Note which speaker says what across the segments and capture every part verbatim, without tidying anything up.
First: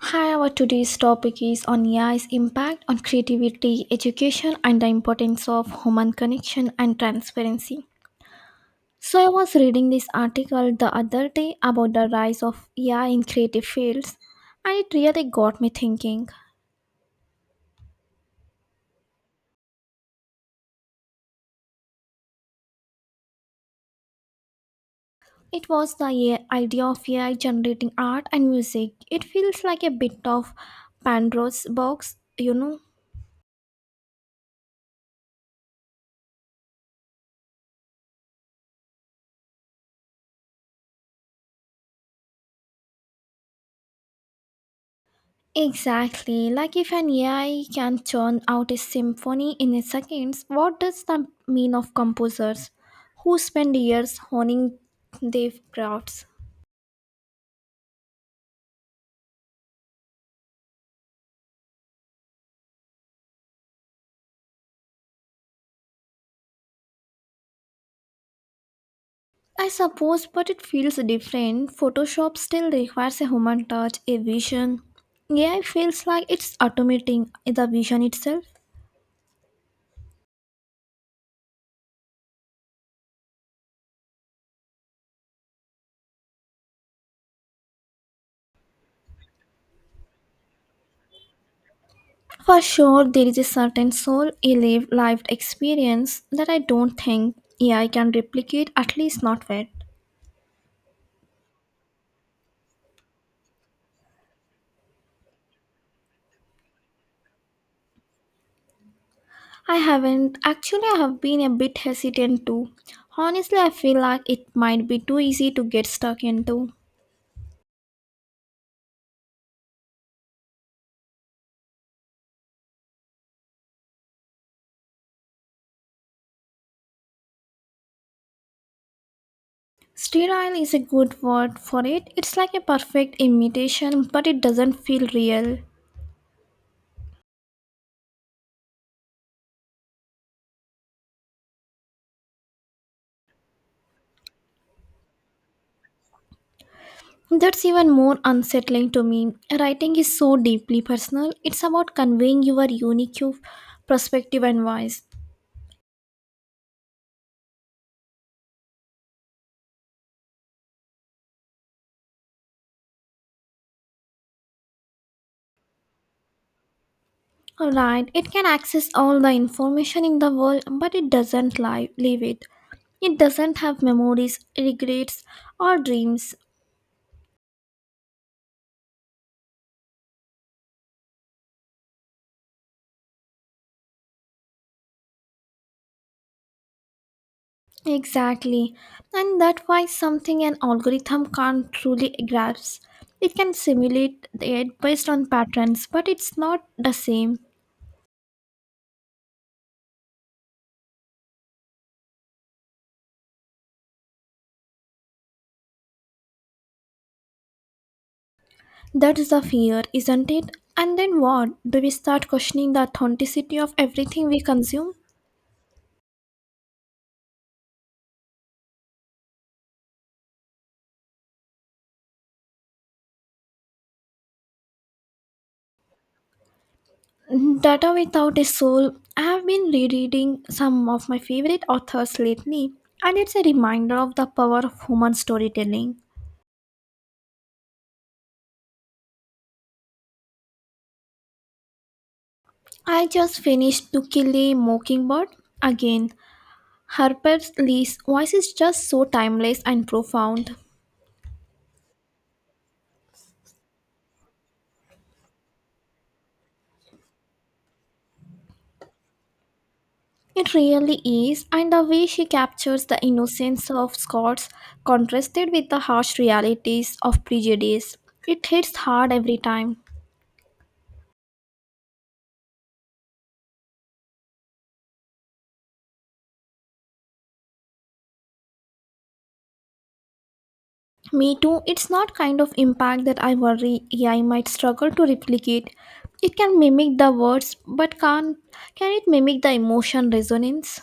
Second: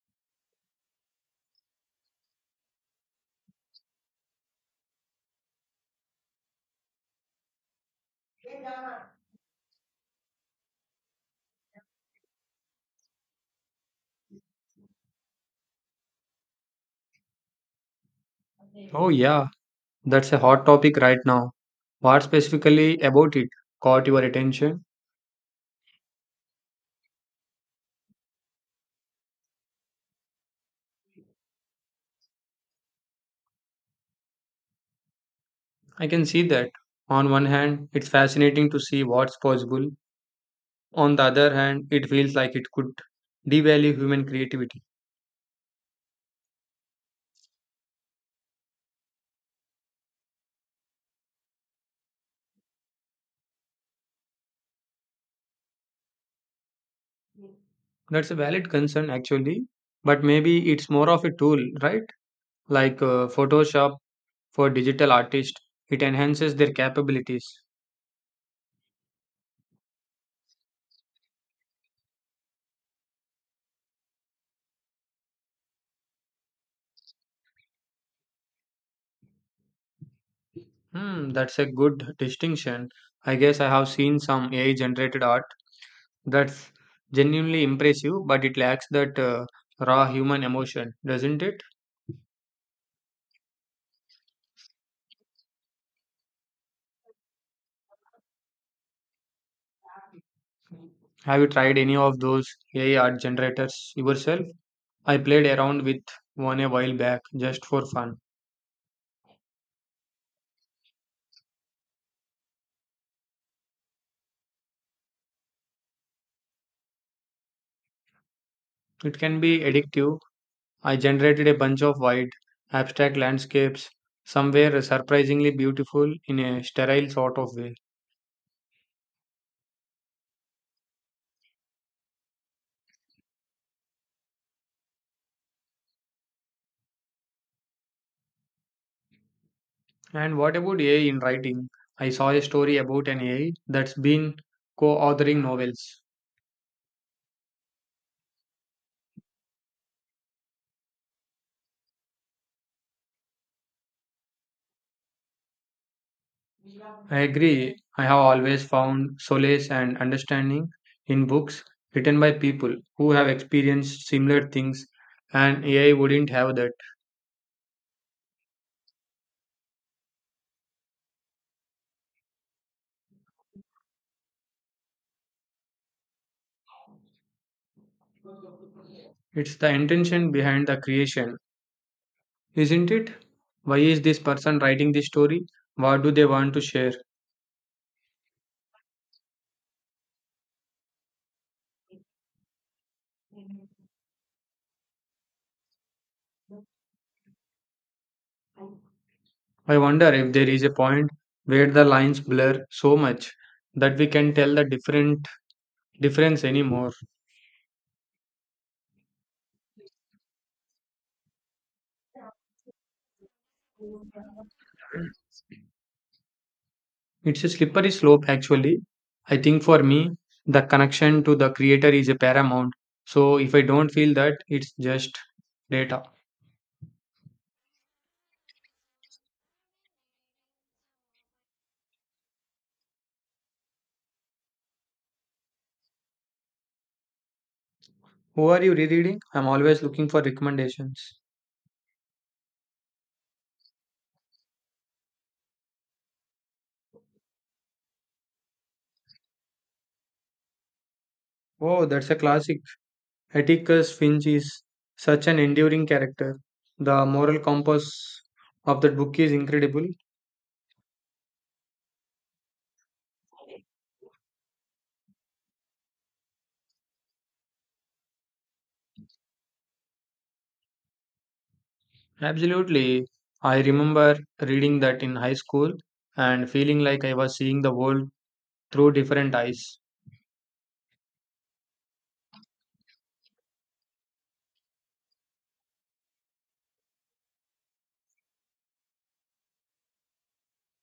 Speaker 1: Hi, our today's topic is on A I's impact on creativity, education, and the importance of human connection and transparency. So, I was reading this article the other day about the rise of A I in creative fields, and it really got me thinking.
Speaker 2: Oh, yeah, that's a hot topic right now. What specifically about it caught your attention?
Speaker 1: It was the A I idea of A I generating art and music. It feels like a bit of Pandora's box, you know,
Speaker 2: I can see that. On one hand, it's fascinating to see what's possible. On the other hand, it feels like it could devalue human creativity.
Speaker 1: Exactly. Like if an A I can turn out a symphony in a seconds, what does that mean of composers who spend years honing their crafts?
Speaker 2: That's a valid concern, actually. But maybe it's more of a tool, right? Like uh, Photoshop for digital artists, it enhances their capabilities.
Speaker 1: I suppose, but it feels different. Photoshop still requires a human touch, a vision. A I feels like it's automating the vision itself.
Speaker 2: Hmm, that's a good distinction. I guess I have seen some A I generated art that's genuinely impressive, but it lacks that uh, raw human emotion, doesn't it?
Speaker 1: For sure, there is a certain soul, a lived, lived experience that I don't think A I can replicate, at least not yet.
Speaker 2: Have you tried any of those A I art generators yourself? I played around with one a while back just for fun.
Speaker 1: I haven't. Actually, I have been a bit hesitant too. Honestly, I feel like it might be too easy to get stuck into.
Speaker 2: It can be addictive. I generated a bunch of wide, abstract landscapes, some were surprisingly beautiful in a sterile sort of way.
Speaker 1: Sterile is a good word for it. It's like a perfect imitation, but it doesn't feel real.
Speaker 2: And what about A I in writing? I saw a story about an A I that's been co authoring novels.
Speaker 1: That's even more unsettling to me. Writing is so deeply personal. It's about conveying your unique perspective and voice.
Speaker 2: I agree. I have always found solace and understanding in books written by people who have experienced similar things, and A I wouldn't have that.
Speaker 1: Alright, it can access all the information in the world, but it doesn't live, live it. It doesn't have memories, regrets, or dreams.
Speaker 2: It's the intention behind the creation, isn't it? Why is this person writing this story? What do they want to share?
Speaker 1: Exactly. And that's why something an algorithm can't truly grasp. It can simulate it based on patterns, but it's not the same.
Speaker 2: I wonder if there is a point where the lines blur so much that we can tell the different difference anymore.
Speaker 1: That is the fear, isn't it? And then what? Do we start questioning the authenticity of everything we consume?
Speaker 2: It's a slippery slope, actually. I think for me, the connection to the creator is a paramount. So if I don't feel that, it's just data.
Speaker 1: Data without a soul. I have been rereading some of my favorite authors lately, and it's a reminder of the power of human storytelling.
Speaker 2: Who are you rereading? I'm always looking for recommendations.
Speaker 1: I just finished To Kill a Mockingbird again. Harper Lee's voice is just so timeless and profound.
Speaker 2: Oh, that's a classic. Atticus Finch is such an enduring character. The moral compass of that book is incredible.
Speaker 1: It really is, and the way she captures the innocence of Scots contrasted with the harsh realities of prejudice. It hits hard every time.
Speaker 2: Absolutely. I remember reading that in high school and feeling like I was seeing the world through different eyes.
Speaker 1: Me too, it's not kind of impact that I worry A I might struggle to replicate. It can mimic the words, but can't, can it mimic the emotion resonance?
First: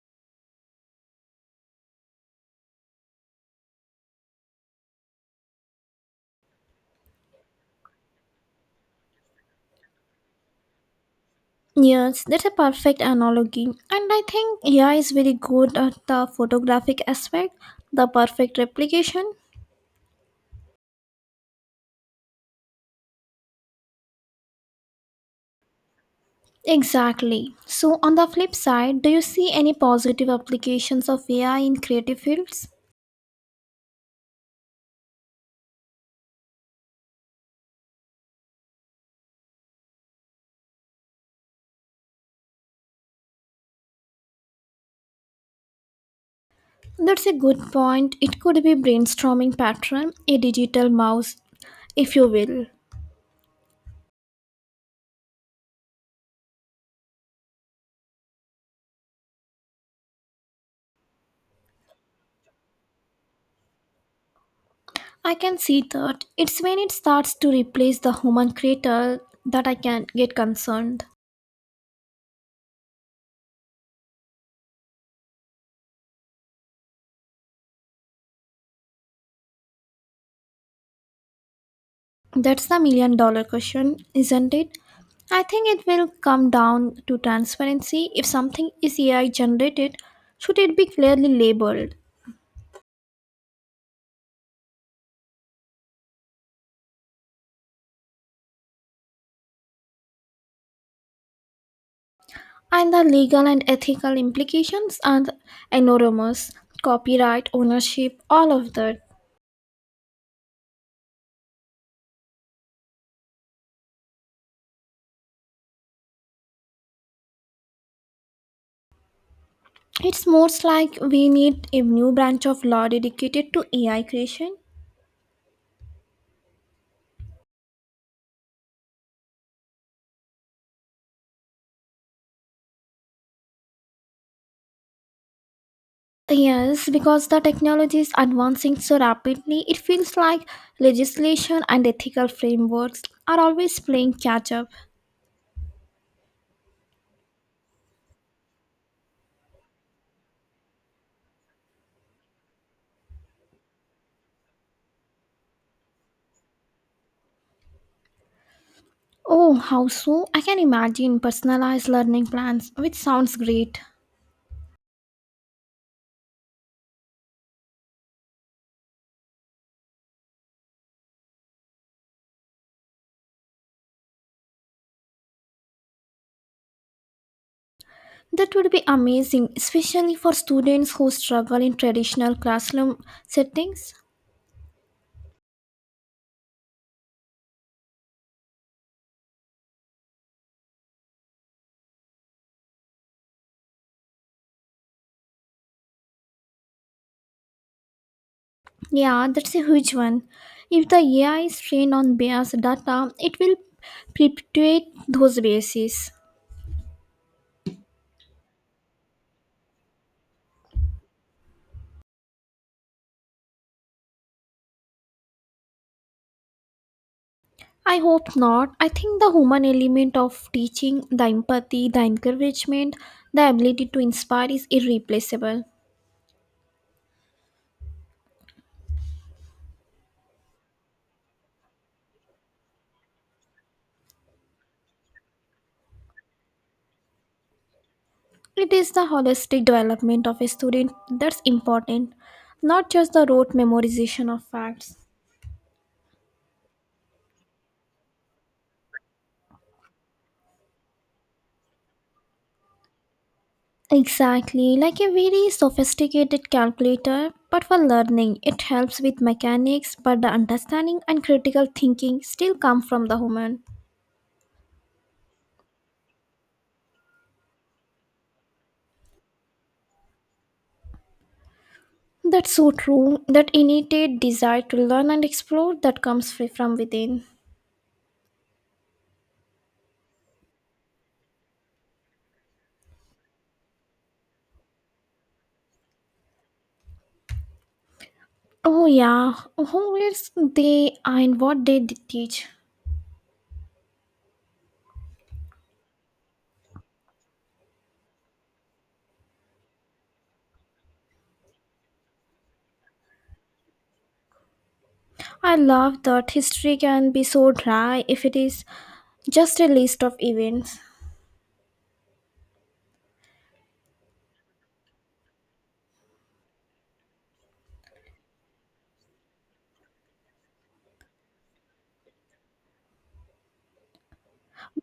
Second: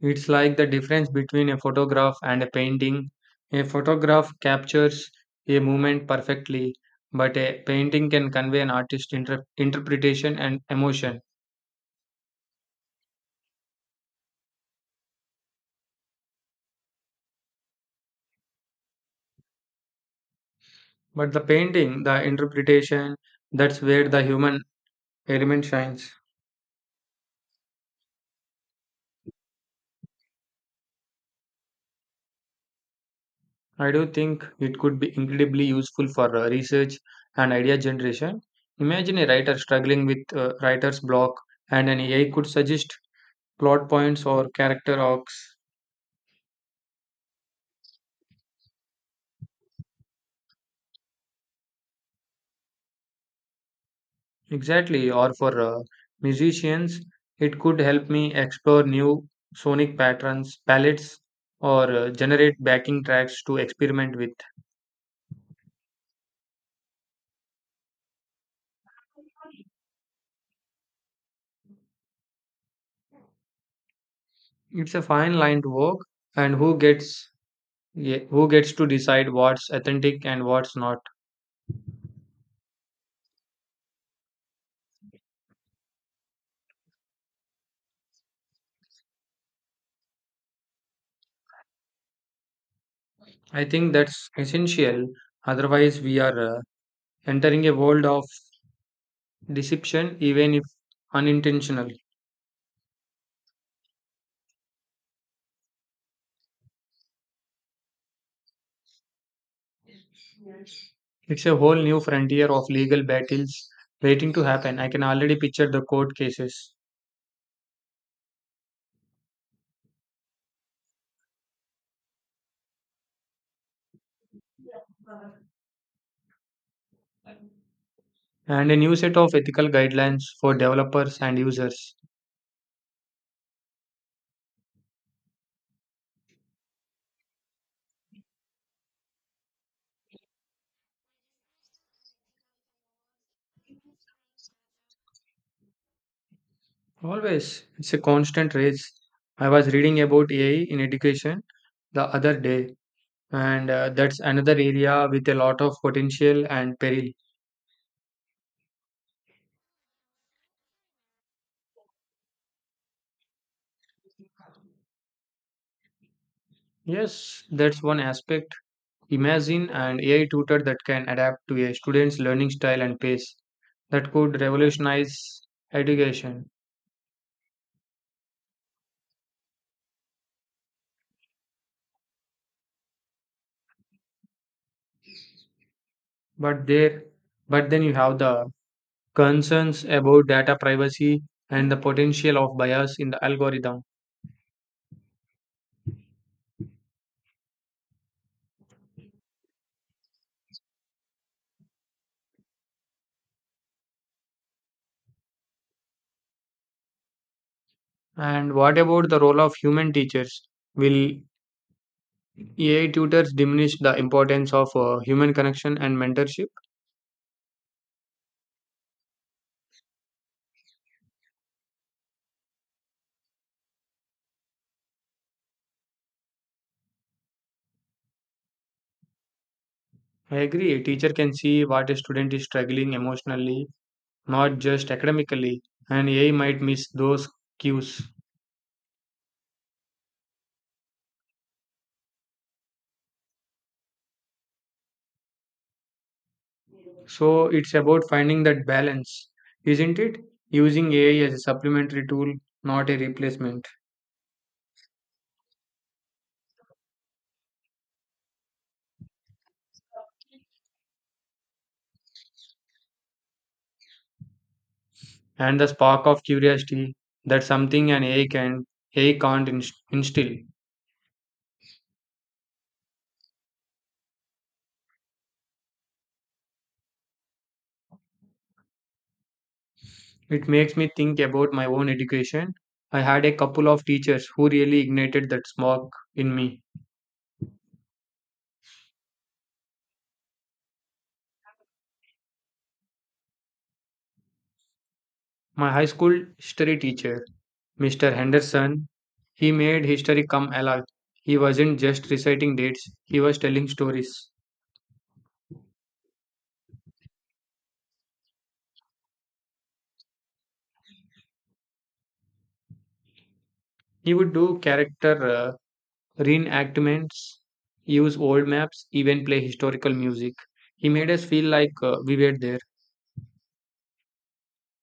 Speaker 2: It's like the difference between a photograph and a painting. A photograph captures a moment perfectly, but a painting can convey an artist's inter- interpretation and emotion.
Speaker 1: Yes, that's a perfect analogy. And I think A I is very good at the photographic aspect, the perfect replication.
Speaker 2: But the painting, the interpretation, that's where the human element shines.
Speaker 1: Exactly. So on the flip side, do you see any positive applications of A I in creative fields?
Speaker 2: I do think it could be incredibly useful for uh, research and idea generation. Imagine a writer struggling with uh, writer's block, and an A I could suggest plot points or character arcs.
Speaker 1: That's a good point. It could be brainstorming pattern, a digital mouse, if you will.
Speaker 2: Exactly, or for uh, musicians, it could help me explore new sonic patterns, palettes, or uh, generate backing tracks to experiment with.
Speaker 1: I can see that. It's when it starts to replace the human creator that I can get concerned.
Speaker 2: It's a fine line to walk, and who gets yeah, who gets to decide what's authentic and what's not.
Speaker 1: That's the million dollar question, isn't it? I think it will come down to transparency. If something is A I generated, should it be clearly labeled?
Speaker 2: I think that's essential. Otherwise, we are uh, entering a world of deception, even if unintentional.
Speaker 1: And the legal and ethical implications are enormous. Copyright, ownership, all of that.
Speaker 2: It's a whole new frontier of legal battles waiting to happen. I can already picture the court cases.
Speaker 1: It's most like we need a new branch of law dedicated to A I creation.
Speaker 2: And a new set of ethical guidelines for developers and users.
Speaker 1: Yes, because the technology is advancing so rapidly, it feels like legislation and ethical frameworks are always playing catch up.
Speaker 2: Always, it's a constant race. I was reading about A I in education the other day, and uh, that's another area with a lot of potential and peril.
Speaker 1: Oh, how so? I can imagine personalized learning plans, which sounds great.
Speaker 2: Yes, that's one aspect. Imagine an A I tutor that can adapt to a student's learning style and pace. That could revolutionize education.
Speaker 1: That would be amazing, especially for students who struggle in traditional classroom settings.
Speaker 2: But there, but then you have the concerns about data privacy and the potential of bias in the algorithm.
Speaker 1: Yeah, that's a huge one. If the A I is trained on biased data, it will perpetuate those biases.
Speaker 2: And what about the role of human teachers? Will A I tutors diminish the importance of uh, human connection and mentorship?
Speaker 1: I hope not. I think the human element of teaching, the empathy, the encouragement, the ability to inspire is irreplaceable.
Speaker 2: I agree. A teacher can see what a student is struggling emotionally, not just academically, and A I might miss those cues.
Speaker 1: It is the holistic development of a student that's important, not just the rote memorization of facts.
Speaker 2: So it's about finding that balance, isn't it? Using A I as a supplementary tool, not a replacement.
Speaker 1: Exactly, like a very sophisticated calculator, but for learning, it helps with mechanics, but the understanding and critical thinking still come from the human.
Speaker 2: And the spark of curiosity that something an A I can A I can't inst- instill.
Speaker 1: That's so true. That innate desire to learn and explore that comes free from within.
Speaker 2: It makes me think about my own education. I had a couple of teachers who really ignited that spark in me.
Speaker 1: Oh yeah, who is they and what they d- teach.
Speaker 2: My high school history teacher, Mister Henderson, he made history come alive. He wasn't just reciting dates, he was telling stories.
Speaker 1: I love that history can be so dry if it is just a list of events.
Speaker 2: He would do character uh, reenactments, use old maps, even play historical music. He made us feel like uh, we were there.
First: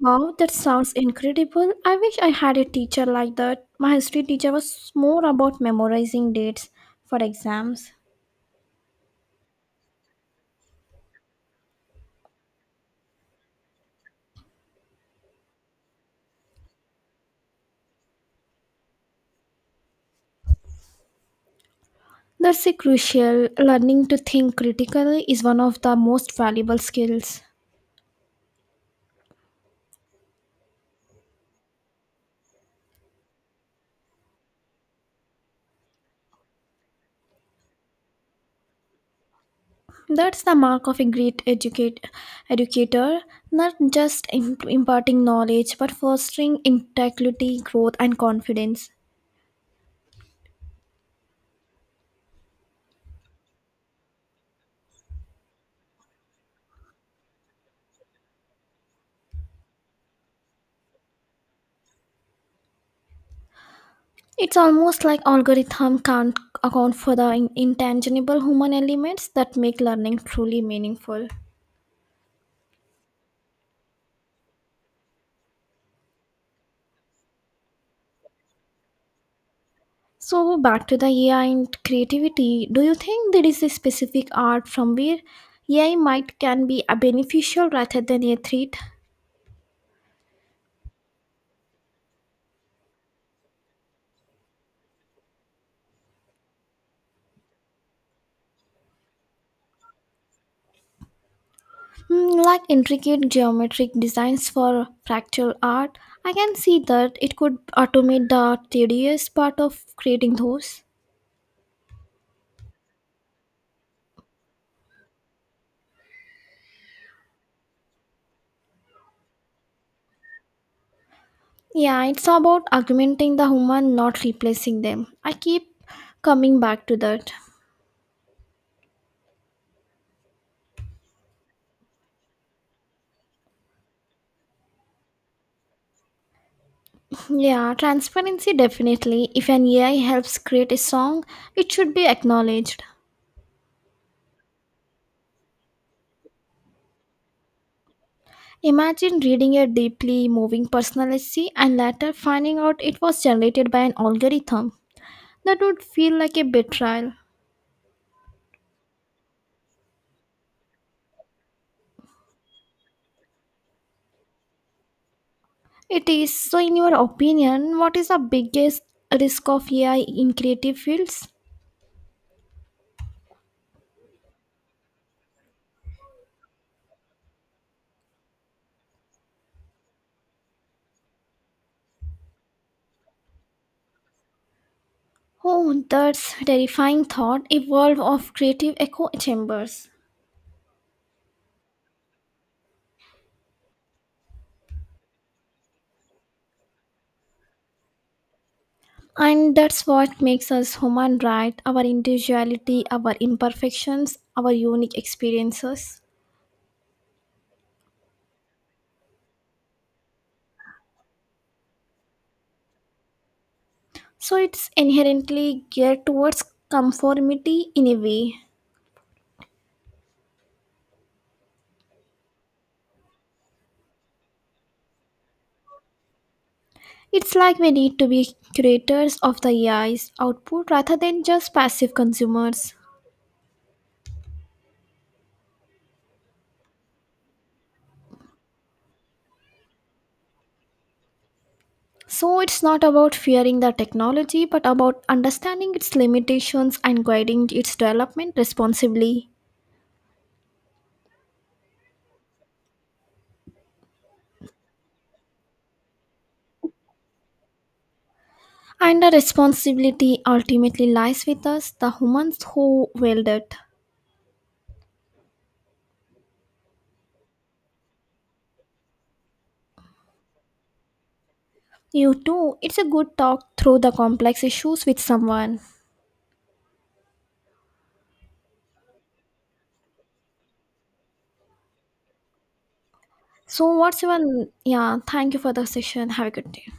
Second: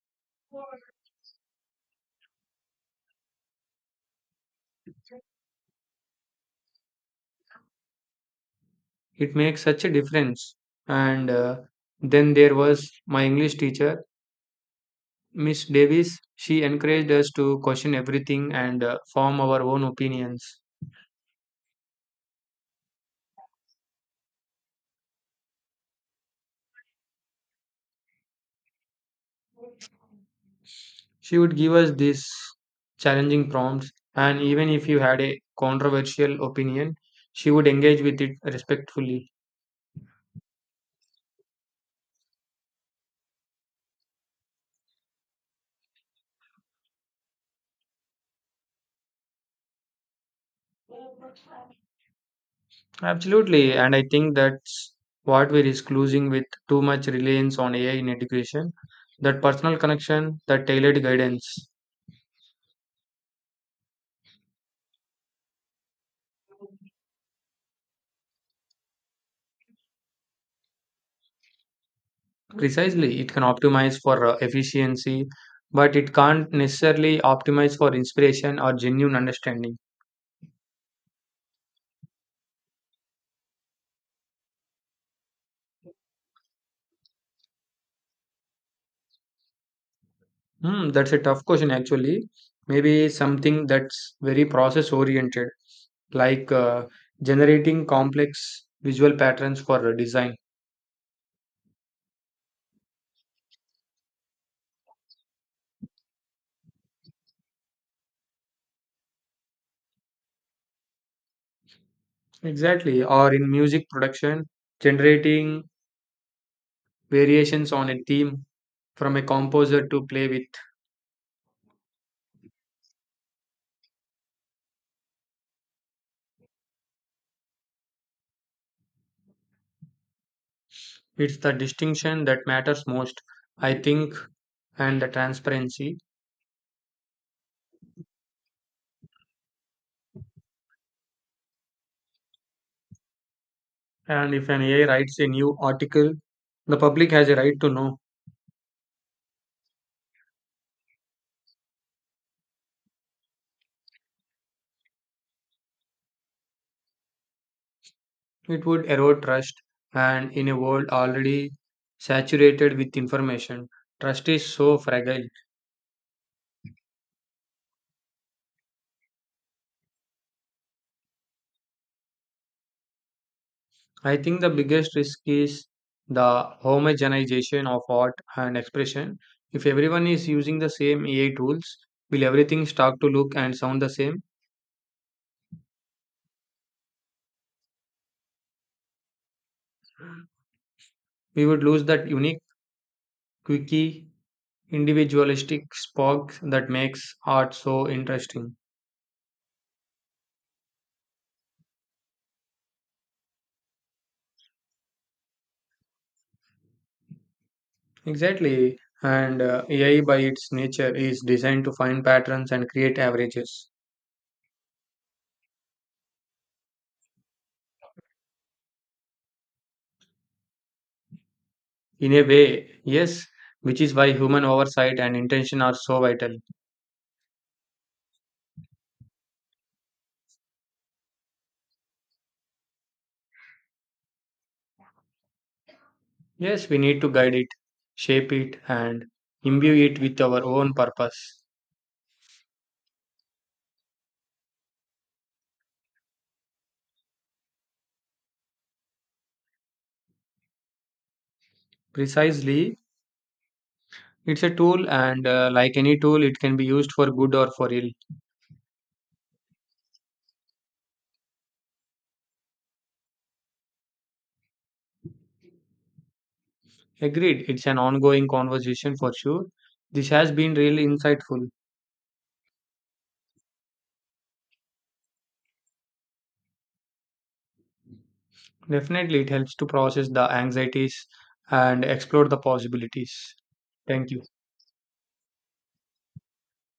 Speaker 1: Wow, that sounds incredible. I wish I had a teacher like that. My history teacher was more about memorizing dates for exams.
Speaker 2: It makes such a difference. And uh, then there was my English teacher, Miss Davis. She encouraged us to question everything and uh, form our own opinions.
Speaker 1: That's a crucial. Learning to think critically is one of the most valuable skills.
Speaker 2: She would give us these challenging prompts, and even if you had a controversial opinion, she would engage with it respectfully.
Speaker 1: That's the mark of a great educate, educator, not just im- imparting knowledge but fostering integrity, growth, and confidence.
Speaker 2: Absolutely, and I think that's what we risk losing with too much reliance on A I in education, that personal connection, that tailored guidance.
Speaker 1: It's almost like algorithm can't account for the in- intangible human elements that make learning truly meaningful.
Speaker 2: Precisely, it can optimize for uh, efficiency, but it can't necessarily optimize for inspiration or genuine understanding.
Speaker 1: So back to the A I and creativity. Do you think there is a specific art from where A I might can be a beneficial rather than a threat?
Speaker 2: Hmm, that's a tough question, actually. Maybe something that's very process oriented, like uh, generating complex visual patterns for uh, design.
Speaker 1: Hmm, like intricate geometric designs for fractal art, I can see that it could automate the tedious part of creating those.
Speaker 2: Exactly, or in music production, generating variations on a theme from a composer to play with.
Speaker 1: Yeah, it's about augmenting the human, not replacing them. I keep coming back to that.
Speaker 2: It's the distinction that matters most, I think, and the transparency.
Speaker 1: Yeah, transparency definitely. If an A I helps create a song, it should be acknowledged.
Speaker 2: And if an A I writes a new article, the public has a right to know.
Speaker 1: Imagine reading a deeply moving personal essay and later finding out it was generated by an algorithm. That would feel like a betrayal.
Speaker 2: It would erode trust, and in a world already saturated with information, trust is so fragile.
Speaker 1: It is. So, in your opinion, what is the biggest risk of A I in creative fields?
Speaker 2: I think the biggest risk is the homogenization of art and expression. If everyone is using the same A I tools, will everything start to look and sound the same?
Speaker 1: Oh, that's terrifying thought, a world of creative echo chambers.
Speaker 2: We would lose that unique, quirky, individualistic spark that makes art so interesting.
Speaker 1: And that's what makes us human, right? Our individuality, our imperfections, our unique experiences.
Speaker 2: Exactly. And uh, A I, by its nature, is designed to find patterns and create averages.
Speaker 1: So it's inherently geared towards conformity in a way.
Speaker 2: In a way, yes, which is why human oversight and intention are so vital.
Speaker 1: It's like we need to be curators of the A I's output rather than just passive consumers.
Speaker 2: Yes, we need to guide it, shape it, and imbue it with our own purpose.
Speaker 1: So it's not about fearing the technology, but about understanding its limitations and guiding its development responsibly.
Speaker 2: Precisely, it's a tool, and uh, like any tool, it can be used for good or for ill.
Speaker 1: And the responsibility ultimately lies with us, the humans who wield it.
Speaker 2: Agreed, it's an ongoing conversation for sure. This has been really insightful.
Speaker 1: You too, it's a good talk through the complex issues with someone.
Speaker 2: Definitely, it helps to process the anxieties and explore the possibilities.
Speaker 1: So, what's
Speaker 2: Thank you.
Speaker 1: your. Yeah, thank you for the session. Have a good day.